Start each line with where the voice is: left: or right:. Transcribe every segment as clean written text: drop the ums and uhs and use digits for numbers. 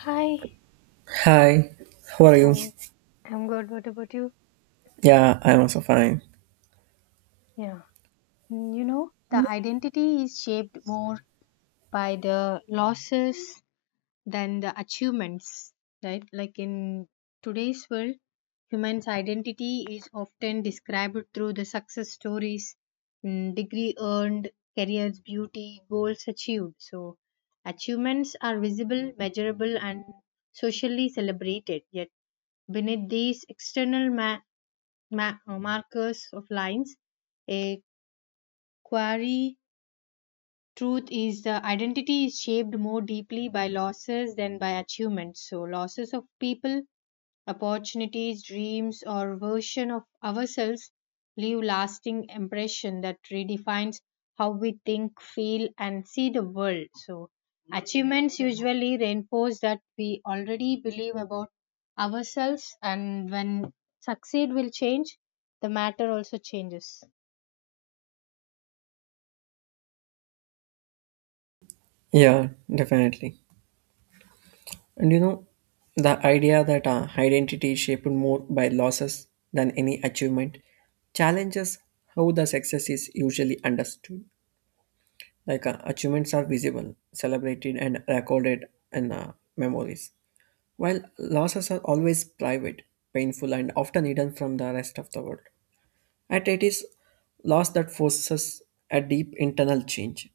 left: Hi,
right: Hi, how are you?
left: hi. I'm good. What about you?
right: Yeah, I'm also fine.
left: Yeah. You know, the identity is shaped more by the losses than the achievements, right? Like in today's world, human's identity is often described through the success stories, degree earned, careers, beauty, goals achieved. So, achievements are visible, measurable, and socially celebrated. Yet, beneath these external markers of lines. A query truth is the identity is shaped more deeply by losses than by achievements. So, losses of people opportunities, dreams, or version of ourselves leave lasting impression that redefines how we think, feel, and see the world. So achievements usually reinforce that we already believe about ourselves, and when succeed will change, the matter also changes.
right: Yeah, definitely. And you know, the idea that identity is shaped more by losses than any achievement challenges how the success is usually understood. Like achievements are visible, celebrated, and recorded in memories, while losses are always private, painful, and often hidden from the rest of the world. At it is loss that forces a deep internal change.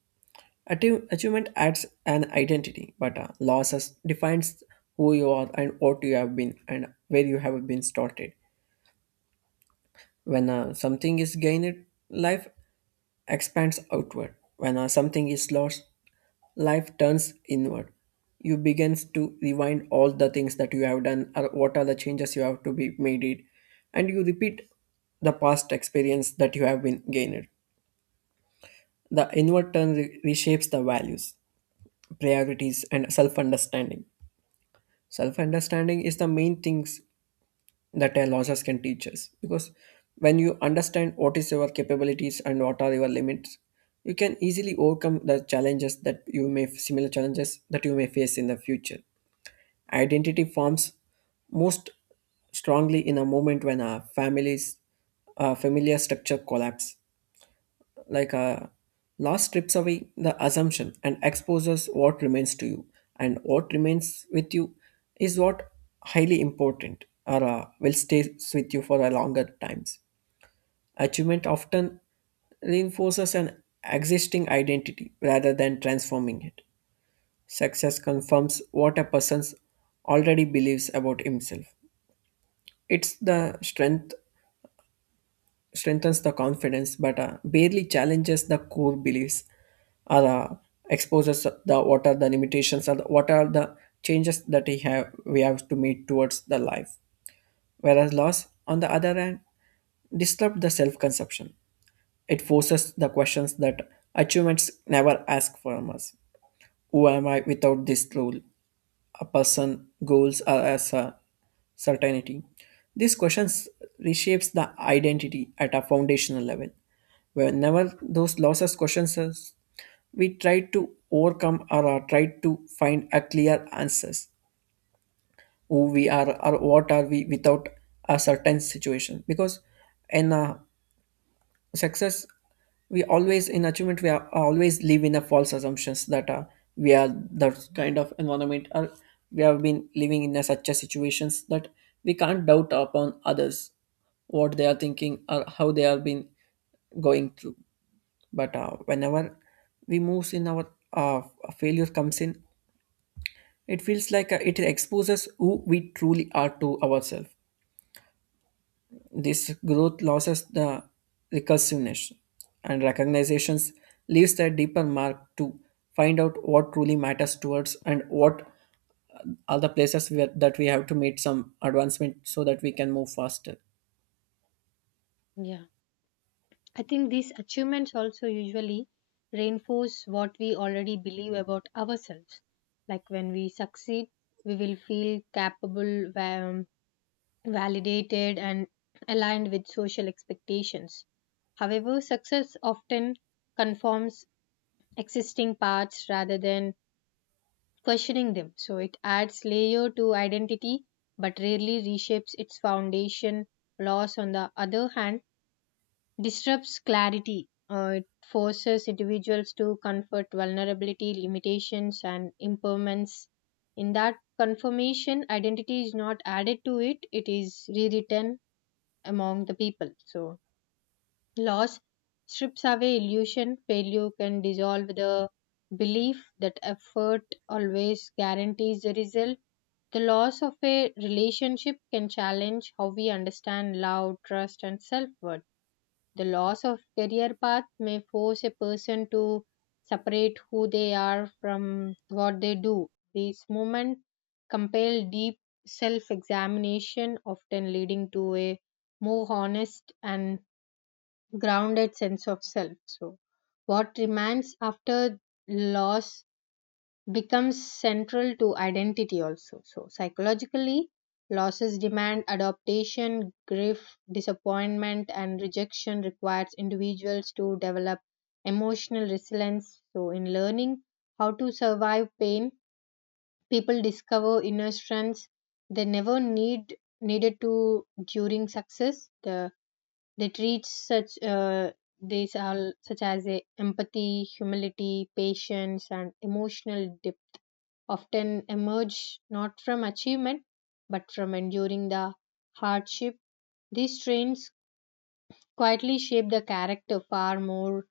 right: Achievement adds an identity, but losses defines who you are and what you have been and where you have been started. When something is gained, life expands outward. When something is lost, life turns inward. You begins to rewind all the things that you have done or what are the changes you have to be made it, and you repeat the past experience that you have been gained. The inward turn reshapes the values, priorities and self-understanding. Self-understanding is the main things that a losses can teach us, because when you understand what is your capabilities and what are your limits, you can easily overcome the challenges that you may similar challenges that you may face in the future. Identity forms most strongly in a moment when our families familiar structure collapse, like a loss strips away the assumption and exposes what remains to you, and what remains with you is what highly important or will stay with you for a longer times. Achievement often reinforces an existing identity rather than transforming it. Success confirms what a person already believes about himself. It's the strengthens the confidence, but barely challenges the core beliefs or exposes the what are the limitations or the, what are the changes that we have to meet towards the life. Whereas loss on the other hand disrupt the self-conception. It forces the questions that achievements never ask from us. Who am I without this role? A person goals are as a certainty. These questions reshapes the identity at a foundational level. Whenever those losses questions us, we try to overcome or are try to find a clear answers who we are or what are we without a certain situation, because in a success we always in achievement we are always live in a false assumptions that we are the kind of environment or we have been living in a such a situations that we can't doubt upon others what they are thinking or how they have been going through. But whenever we moves in our uh, failure comes in, it feels like it exposes who we truly are to ourselves. This growth loses the recursiveness and recognitions leaves a deeper mark to find out what truly matters to us, and what are the places where, that we have to meet some advancement so that we can move faster.
left: Yeah. I think these achievements also usually reinforce what we already believe about ourselves. Like when we succeed, we will feel capable, validated, and aligned with social expectations. However, success often conforms existing paths rather than questioning them. So it adds layer to identity but rarely reshapes its foundation. Loss, on the other hand, disrupts clarity. It forces individuals to confront vulnerability, limitations, and impairments. In that confirmation, identity is not added to it, it is rewritten among the people. So, loss strips away illusion, failure can dissolve the belief that effort always guarantees the result. The loss of a relationship can challenge how we understand love, trust, and self worth, the loss of career path may force a person to separate who they are from what they do. These moments compel deep self examination, often leading to a more honest and grounded sense of self. So, what remains after loss becomes central to identity also, so psychologically losses demand adaptation, grief, disappointment and rejection requires individuals to develop emotional resilience, so in learning how to survive pain people discover inner strengths they never needed to during success, they treat such these are such as empathy, humility, patience and emotional depth often emerge not from achievement but from enduring the hardship. These strains quietly shape the character far more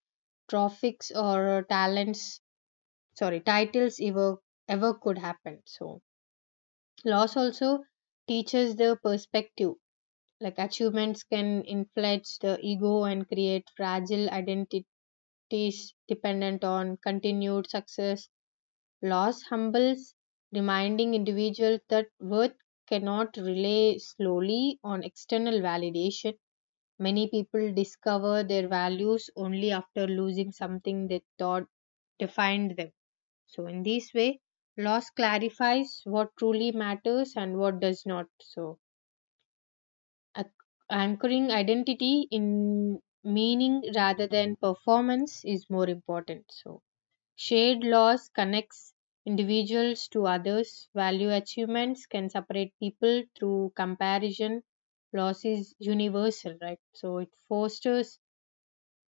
left: trophics or talents, sorry, titles ever could happen. So loss also teaches the perspective. Like achievements can inflate the ego and create fragile identities dependent on continued success. Loss humbles, reminding individuals that worth cannot rely solely on external validation. Many people discover their values only after losing something they thought defined them. So, in this way, loss clarifies what truly matters and what does not. So, anchoring identity in meaning rather than performance is more important. So, shared loss connects individuals to others. Value achievements can separate people through comparison. Loss is universal, right? So it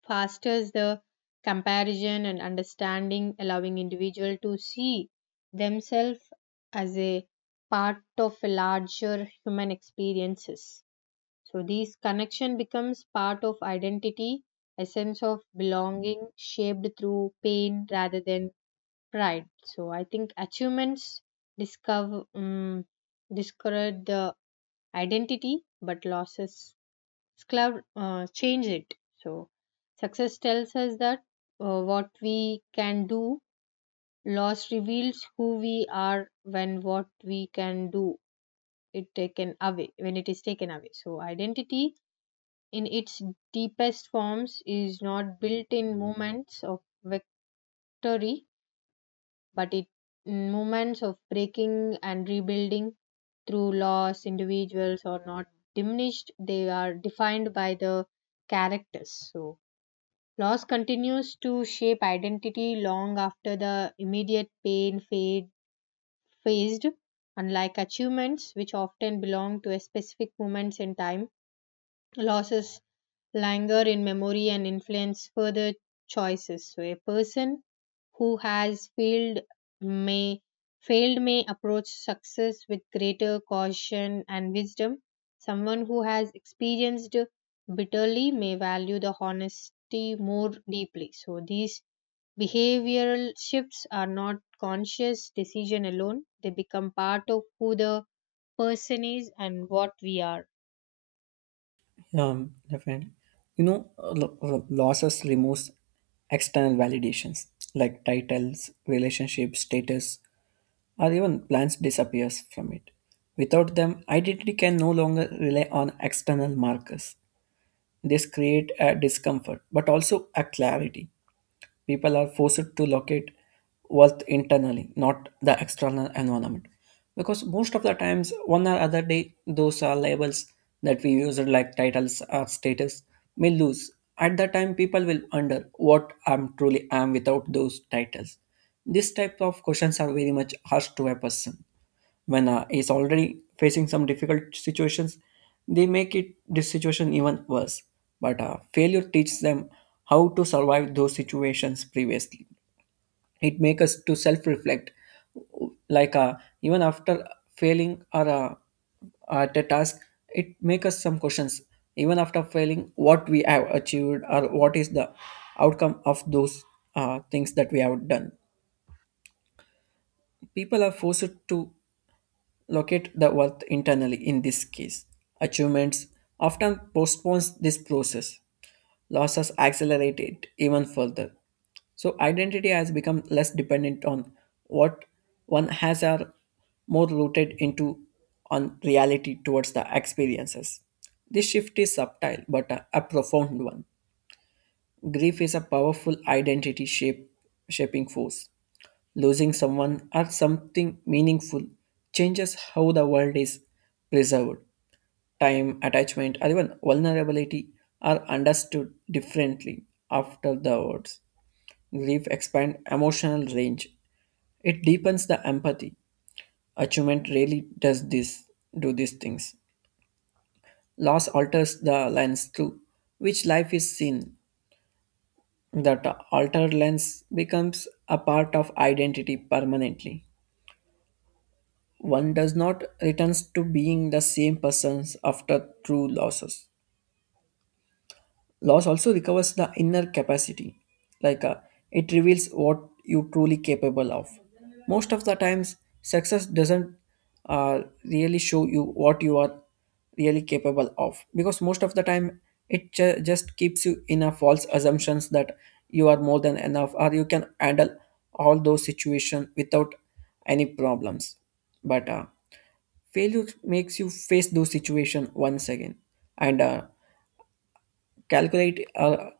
left: fosters the comparison and understanding, allowing individual to see themselves as a part of a larger human experiences. So this connection becomes part of identity, a sense of belonging shaped through pain rather than right. So I think achievements discover um, discovered the identity, but losses change it. So success tells us that what we can do. Loss reveals who we are when what we can do it taken away when it is taken away. So identity in its deepest forms is not built in moments of victory but it moments of breaking and rebuilding through laws individuals are not diminished, they are defined by the characters, so loss continues to shape identity long after the immediate pain fade phased, unlike achievements which often belong to a specific moments in time, losses linger in memory and influence further choices. So, a person who has may failed may approach success with greater caution and wisdom. Someone who has experienced bitterly may value the honesty more deeply. So, these behavioral shifts are not conscious decision alone; they become part of who the person is and what we are.
right: Definitely. You know, losses removes external validations like titles, relationships, status, or even plans disappears from it. Without them, identity can no longer rely on external markers. This create a discomfort, but also a clarity. People are forced to locate worth internally, not the external environment. Because most of the times, one or other day, those are labels that we use like titles or status may lose. At that time, people will wonder what I'm truly am without those titles. These type of questions are very much harsh to a person when is already facing some difficult situations, they make it this situation even worse. But failure teaches them how to survive those situations previously. It makes us to self reflect, like even after failing or at a task, it makes us some questions. Even after failing, what we have achieved or what is the outcome of those things that we have done. People are forced to locate the worth internally in this case. Achievements often postpones this process. Losses accelerate it even further. So identity has become less dependent on what one has are more rooted into on reality towards the experiences. This shift is subtle but a profound one. Grief is a powerful identity shape shaping force. Losing someone or something meaningful changes how the world is preserved. Time, attachment, or even vulnerability are understood differently after the words. Grief expands emotional range. It deepens the empathy. Achievement really does this, do these things. Loss alters the lens through which life is seen. That altered lens becomes a part of identity permanently. One does not returns to being the same persons after true losses. Loss also recovers the inner capacity, like it reveals what you truly capable of. Most of the times, success doesn't really show you what you are really capable of, because most of the time it just keeps you in a false assumptions that you are more than enough or you can handle all those situations without any problems. But failure makes you face those situations once again, and calculate,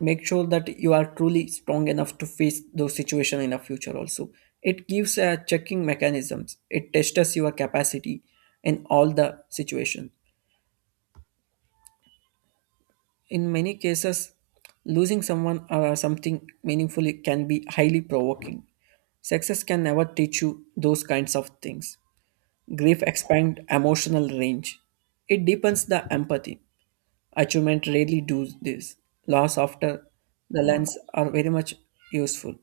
right: make sure that you are truly strong enough to face those situations in the future also. It gives checking mechanisms. It tests your capacity in all the situations. In many cases, losing someone or something meaningfully can be highly provoking. Success can never teach you those kinds of things. Grief expands emotional range. It deepens the empathy. Achievement rarely does this. Loss after the
left: Yeah.
right: lens are very much useful.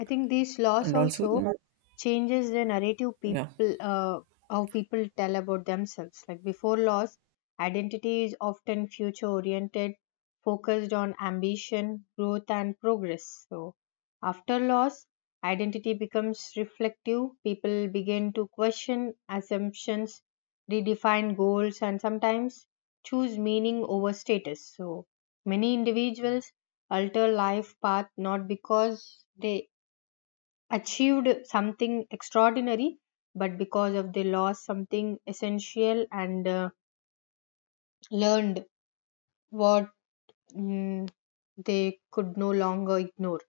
left: I think these laws
right: And also, you
left: also
right: know,
left: changes the narrative
right: yeah.
left: people how people tell about themselves. Like before laws, identity is often future oriented, focused on ambition, growth and progress. So after laws, identity becomes reflective. People begin to question assumptions, redefine goals and sometimes choose meaning over status. So many individuals alter life path not because they achieved something extraordinary but because of they lost something essential and learned what mm, they could no longer ignore,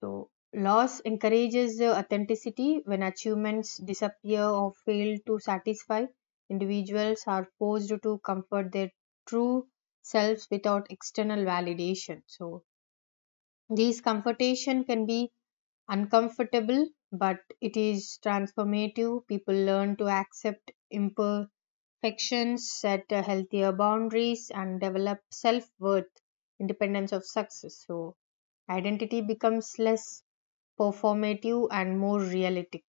left: so loss encourages authenticity, when achievements disappear or fail to satisfy individuals are forced to comfort their true selves without external validation, so these comfortation can be uncomfortable, but it is transformative. People learn to accept imperfections, set healthier boundaries, and develop self worth, independence of success. So, identity becomes less performative and more realistic.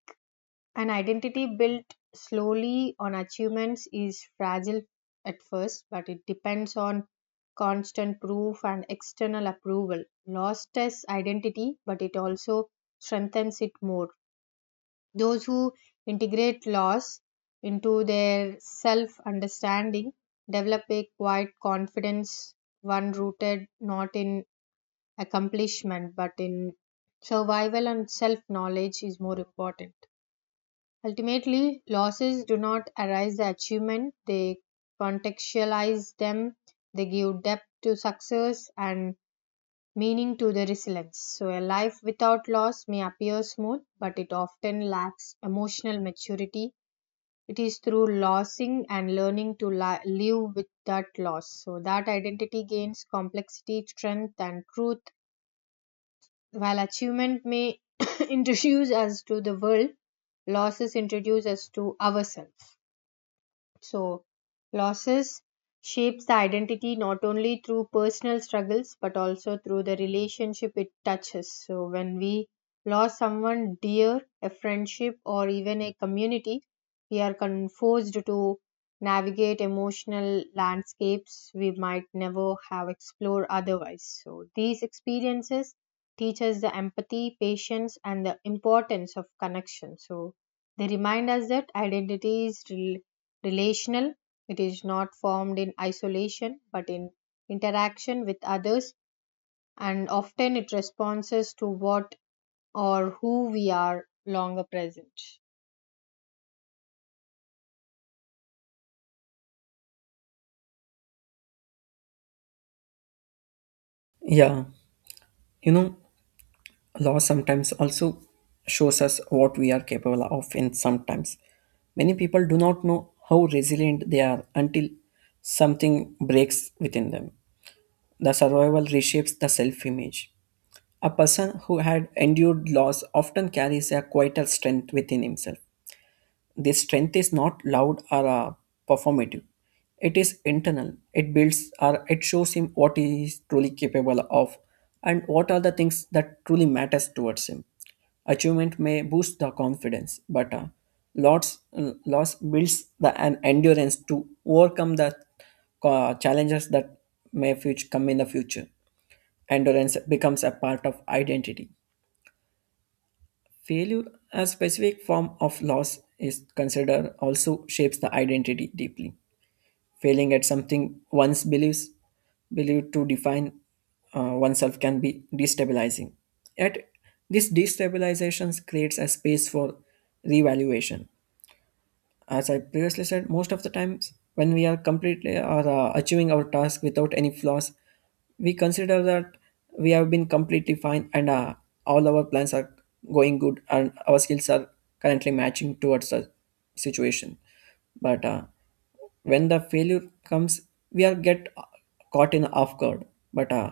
left: An identity built slowly on achievements is fragile at first, but it depends on constant proof and external approval. Lost as identity, but it also strengthens it more. Those who integrate loss into their self understanding develop a quiet confidence, one rooted not in accomplishment but in survival and self knowledge is more important. Ultimately, losses do not erase the achievement, they contextualize them, they give depth to success and meaning to the resilience. So, a life without loss may appear smooth, but it often lacks emotional maturity. It is through losing and learning to live with that loss. So, that identity gains complexity, strength, and truth. While achievement may introduce us to the world, losses introduce us to ourselves. So, losses shapes the identity not only through personal struggles but also through the relationship it touches. So, when we lose someone dear, a friendship, or even a community, we are forced to navigate emotional landscapes we might never have explored otherwise. So, these experiences teach us the empathy, patience, and the importance of connection. So, they remind us that identity is relational. It is not formed in isolation but in interaction with others, and often it responds to what or who we are longer present.
right: Yeah. You know, loss sometimes also shows us what we are capable of. And sometimes many people do not know how resilient they are until something breaks within them. The survival reshapes the self image. A person who had endured loss often carries a quieter strength within himself. Their strength is not loud or performative. It is internal. It builds or it shows him what he is truly capable of, and what are the things that truly matters towards him. Achievement may boost the confidence, but loss, loss builds the, an endurance to overcome the challenges that may future, come in the future. Endurance becomes a part of identity. Failure, a specific form of loss, is considered also shapes the identity deeply. Failing at something one's believes believed to define oneself can be destabilizing. Yet, this destabilization creates a space for revaluation. As I previously said, most of the times when we are completely or achieving our task without any flaws, we consider that we have been completely fine, and all our plans are going good and our skills are currently matching towards the situation. But when the failure comes, we are get caught in off guard. But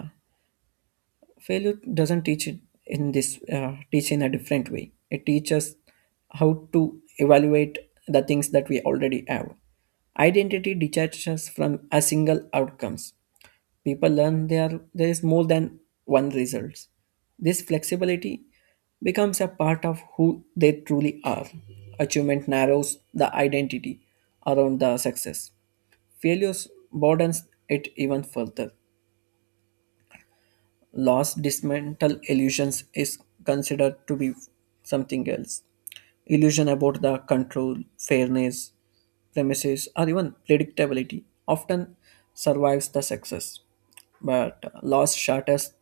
right: failure doesn't teach it in this teach in a different way. It teaches how to evaluate the things that we already have. Identity detaches from a single outcomes. People learn there is more than one results. This flexibility becomes a part of who they truly are. Achievement narrows the identity around the success. Failures broadens it even further. Loss dismantle illusions is considered to be something else. Illusion about the control, fairness, premises, or even predictability often survives the success, but loss shatters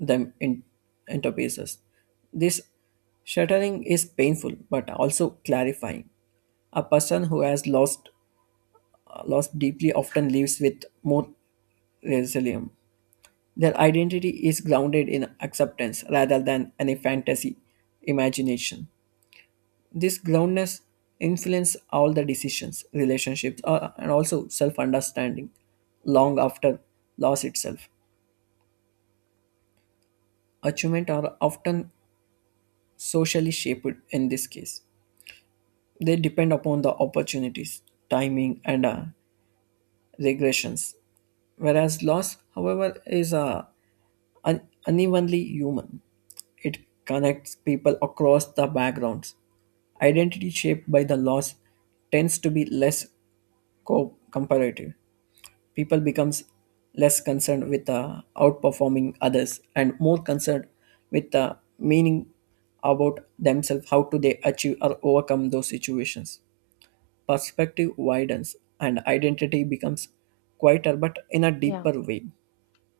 right: them in, into pieces. This shattering is painful but also clarifying. A person who has lost deeply often lives with more resilience. Their identity is grounded in acceptance rather than any fantasy imagination. This groundness influences all the decisions, relationships, and also self understanding long after loss itself. Achievement are often socially shaped in this case. They depend upon the opportunities, timing, and regressions. Whereas loss, however, is a unevenly human. It connects people across the backgrounds. Identity shaped by the loss tends to be less comparative. People becomes less concerned with outperforming others and more concerned with the meaning about themselves, how do they achieve or overcome those situations. Perspective widens and identity becomes quieter but in a
left: Yeah.
right: deeper way.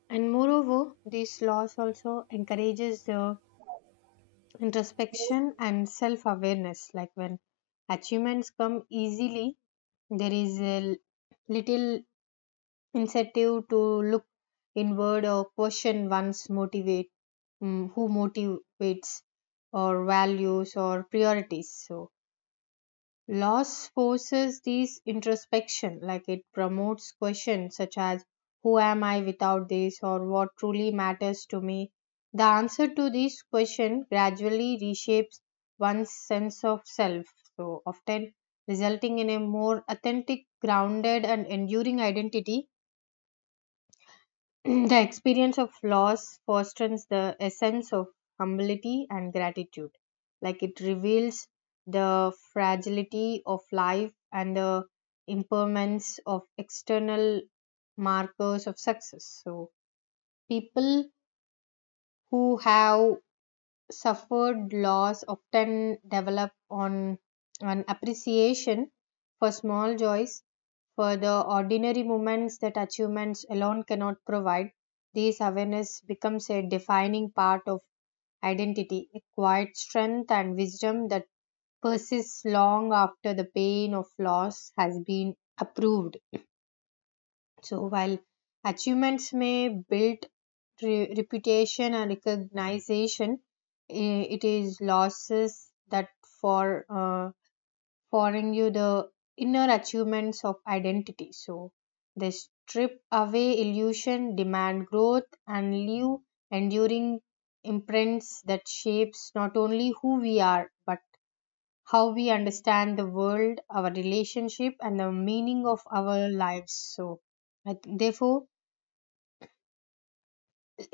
left: And moreover, this loss also encourages the introspection and self awareness. Like when achievements come easily, there is a little incentive to look inward or question one's who motivates or values or priorities, so loss forces these introspection, like it promotes questions such as who am I without this or what truly matters to me, the answer to these questions gradually reshapes one's sense of self, so often resulting in a more authentic grounded and enduring identity. The experience of loss fosters the essence of humility and gratitude. Like it reveals the fragility of life and the impermanence of external markers of success. So, people who have suffered loss often develop on an appreciation for small joys, for the ordinary moments that achievements alone cannot provide, this awareness becomes a defining part of identity, a quiet strength and wisdom that persists long after the pain of loss has been approved. So, while achievements may build reputation and recognition, it is losses that for uh, foreign you the inner achievements of identity. So they strip away illusion, demand growth, and leave enduring imprints that shapes not only who we are but how we understand the world, our relationship, and the meaning of our lives. So, I therefore,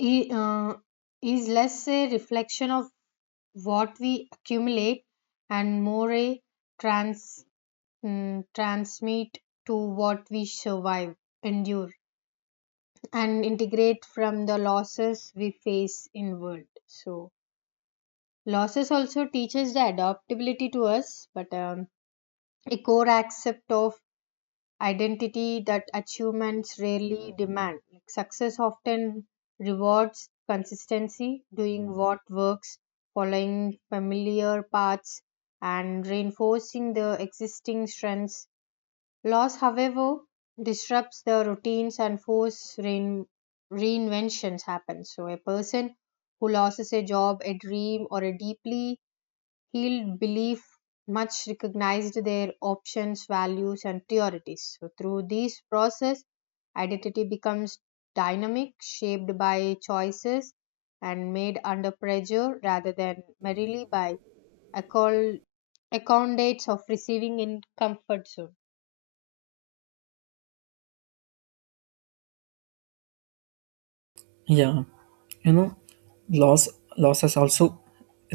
left: i- uh, is less a reflection of what we accumulate and more a trans transmit to what we survive, endure, and integrate from the losses we face in world. So losses also teaches the adaptability to us, but a core accept of identity that achievements rarely demand. Like success often rewards consistency, doing what works, following familiar paths, and reinforcing the existing strengths. Loss, however, disrupts the routines and force reinventions happen. So a person who loses a job, a dream, or a deeply held belief much recognized their options, values, and priorities. So through this process, identity becomes dynamic, shaped by choices and made under pressure rather than merely by accol- accommodates of receiving in comfort zone.
right: Yeah, you know, loss losses also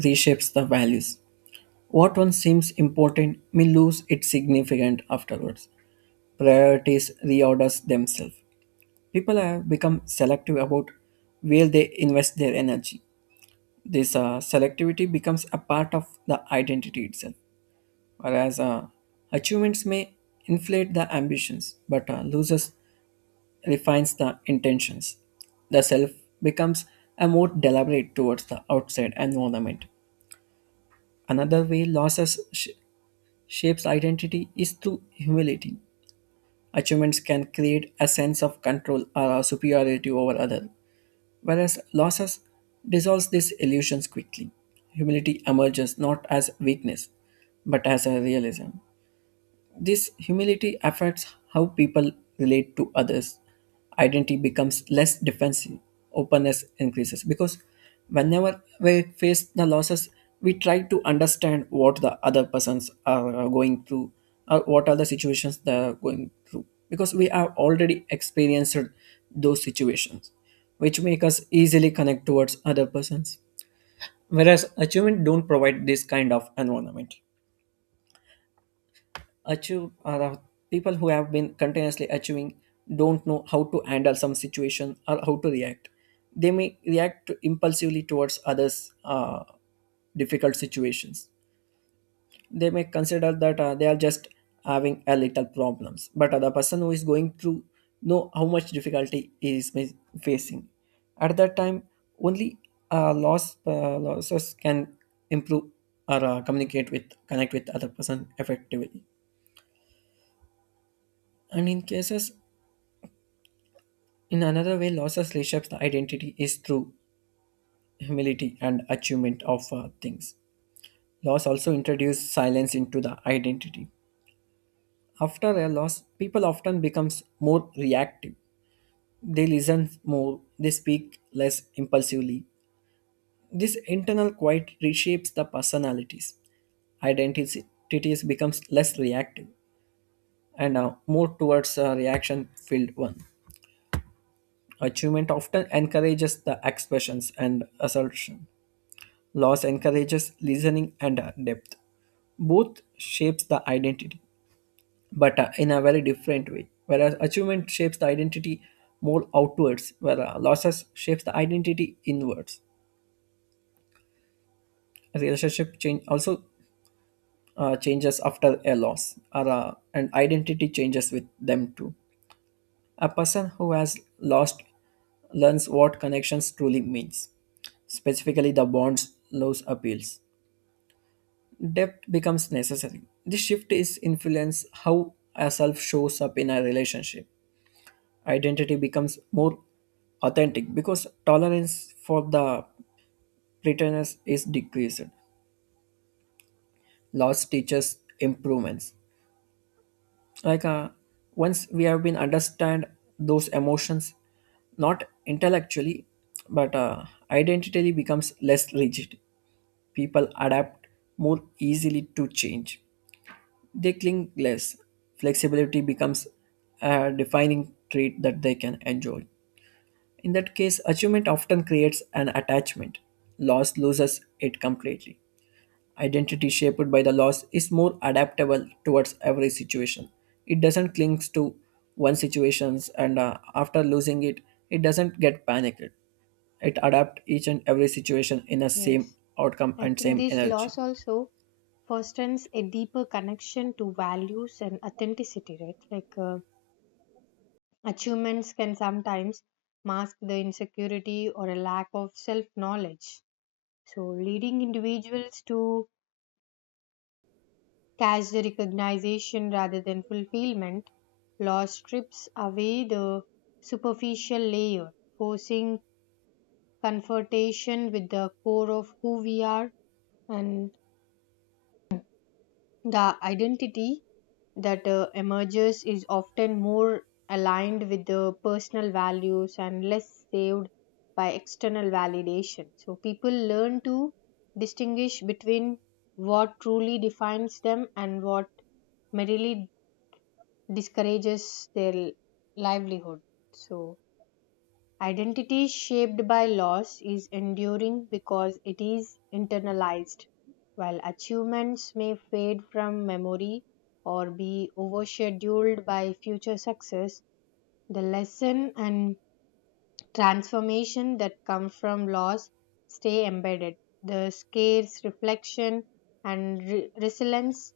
right: reshapes the values. What once seems important may lose its significance afterwards. Priorities reorders themselves. People have become selective about where they invest their energy. This selectivity becomes a part of the identity itself. Whereas achievements may inflate the ambitions, but losers refines the intentions. The self becomes a more deliberate towards the outside environment. Another way shapes identity is through humility. Achievements can create a sense of control or superiority over others, whereas losses dissolves these illusions quickly. Humility emerges not as weakness, but as a realism. This humility affects how people relate to others. Identity becomes less defensive, openness increases, because whenever we face the losses, we try to understand what the other persons are going through, or what are the situations they are going through, because we have already experienced those situations, which make us easily connect towards other persons. Whereas achievement don't provide this kind of environment. Achieve uh, the people who have been continuously achieving don't know how to handle some situation or how to react. They may react impulsively towards others difficult situations. They may consider that they are just having a little problems, but the person who is going through know how much difficulty he is facing at that time. Only losses can improve or communicate with connect with other person effectively, and in cases. In another way, losses reshapes the identity is through humility and achievement of things. Loss also introduces silence into the identity. After a loss, people often becomes more reactive. They listen more, they speak less impulsively. This internal quiet reshapes the personalities. Identities becomes less reactive and more towards a reaction-filled one. Achievement often encourages the expressions and assertion. Loss encourages listening and depth. Both shapes the identity, but in a very different way. Whereas achievement shapes the identity more outwards, where losses shapes the identity inwards. A relationship change also changes after a loss, or, and identity changes with them too. A person who has lost learns what connections truly means, specifically the bonds loss appeals. Depth becomes necessary. This shift is influence how a self shows up in a relationship. Identity becomes more authentic because tolerance for the pretense is decreased. Loss teaches improvements. Like once we have been understand those emotions, not intellectually, but identity becomes less rigid. People adapt more easily to change. They cling less. Flexibility becomes a defining trait that they can enjoy. In that case, achievement often creates an attachment. Loss loses it completely. Identity shaped by the loss is more adaptable towards every situation. It doesn't cling to one situations, and after losing it, it doesn't get panicked. It adapts each and every situation in the same
left: Yes.
right: outcome
left: I
right: and
left: think
right: same
left: this
right: energy.
left: loss also fosters a deeper connection to values and authenticity, right? Like achievements can sometimes mask the insecurity or a lack of self knowledge. So, leading individuals to catch the recognition rather than fulfillment, loss strips away the superficial layer, forcing confrontation with the core of who we are, and the identity that emerges is often more aligned with the personal values and less saved by external validation. So people learn to distinguish between what truly defines them and what merely discourages their livelihood. So identity shaped by loss is enduring because it is internalized, while achievements may fade from memory or be overshadowed by future success. The lesson and transformation that come from loss stay embedded. The scarce reflection and resilience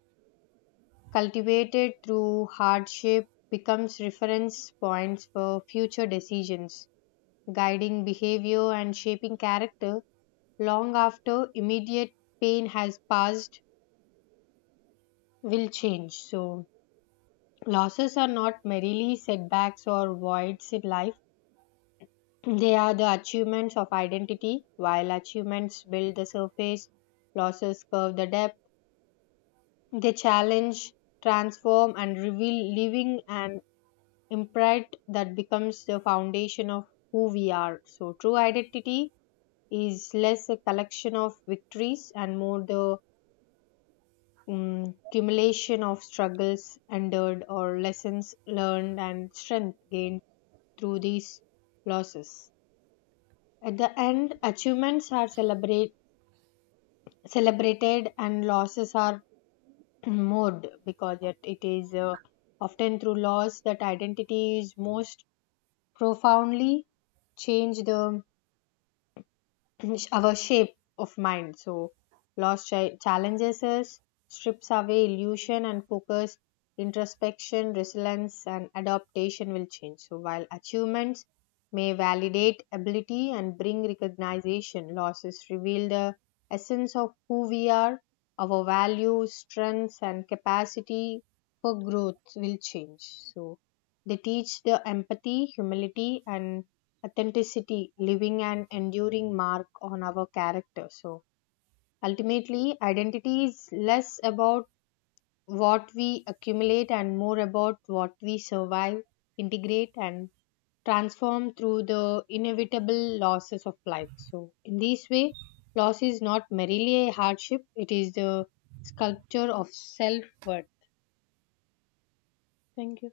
left: cultivated through hardship becomes reference points for future decisions guiding behavior and shaping character long after immediate pain has passed will change. So, losses are not merely setbacks or voids in life, they are the achievements of identity. While achievements build the surface, losses curve the depth. They challenge, transform, and reveal living an imprint that becomes the foundation of who we are. So, true identity is less a collection of victories and more the accumulation of struggles endured or lessons learned and strength gained through these losses. At the end, achievements are celebrated and losses are mourned because it is often through loss that identity is most profoundly changed. The our shape of mind. So, loss challenges us, strips away illusion and focus, introspection, resilience, and adaptation will change. So, while achievements may validate ability and bring recognition, losses reveal the essence of who we are, our values, strengths, and capacity for growth will change. So, they teach the empathy, humility, and authenticity, living and enduring mark on our character. So ultimately, identity is less about what we accumulate and more about what we survive, integrate, and transform through the inevitable losses of life. So, in this way, loss is not merely a hardship, it is the sculpture of self worth. Thank you.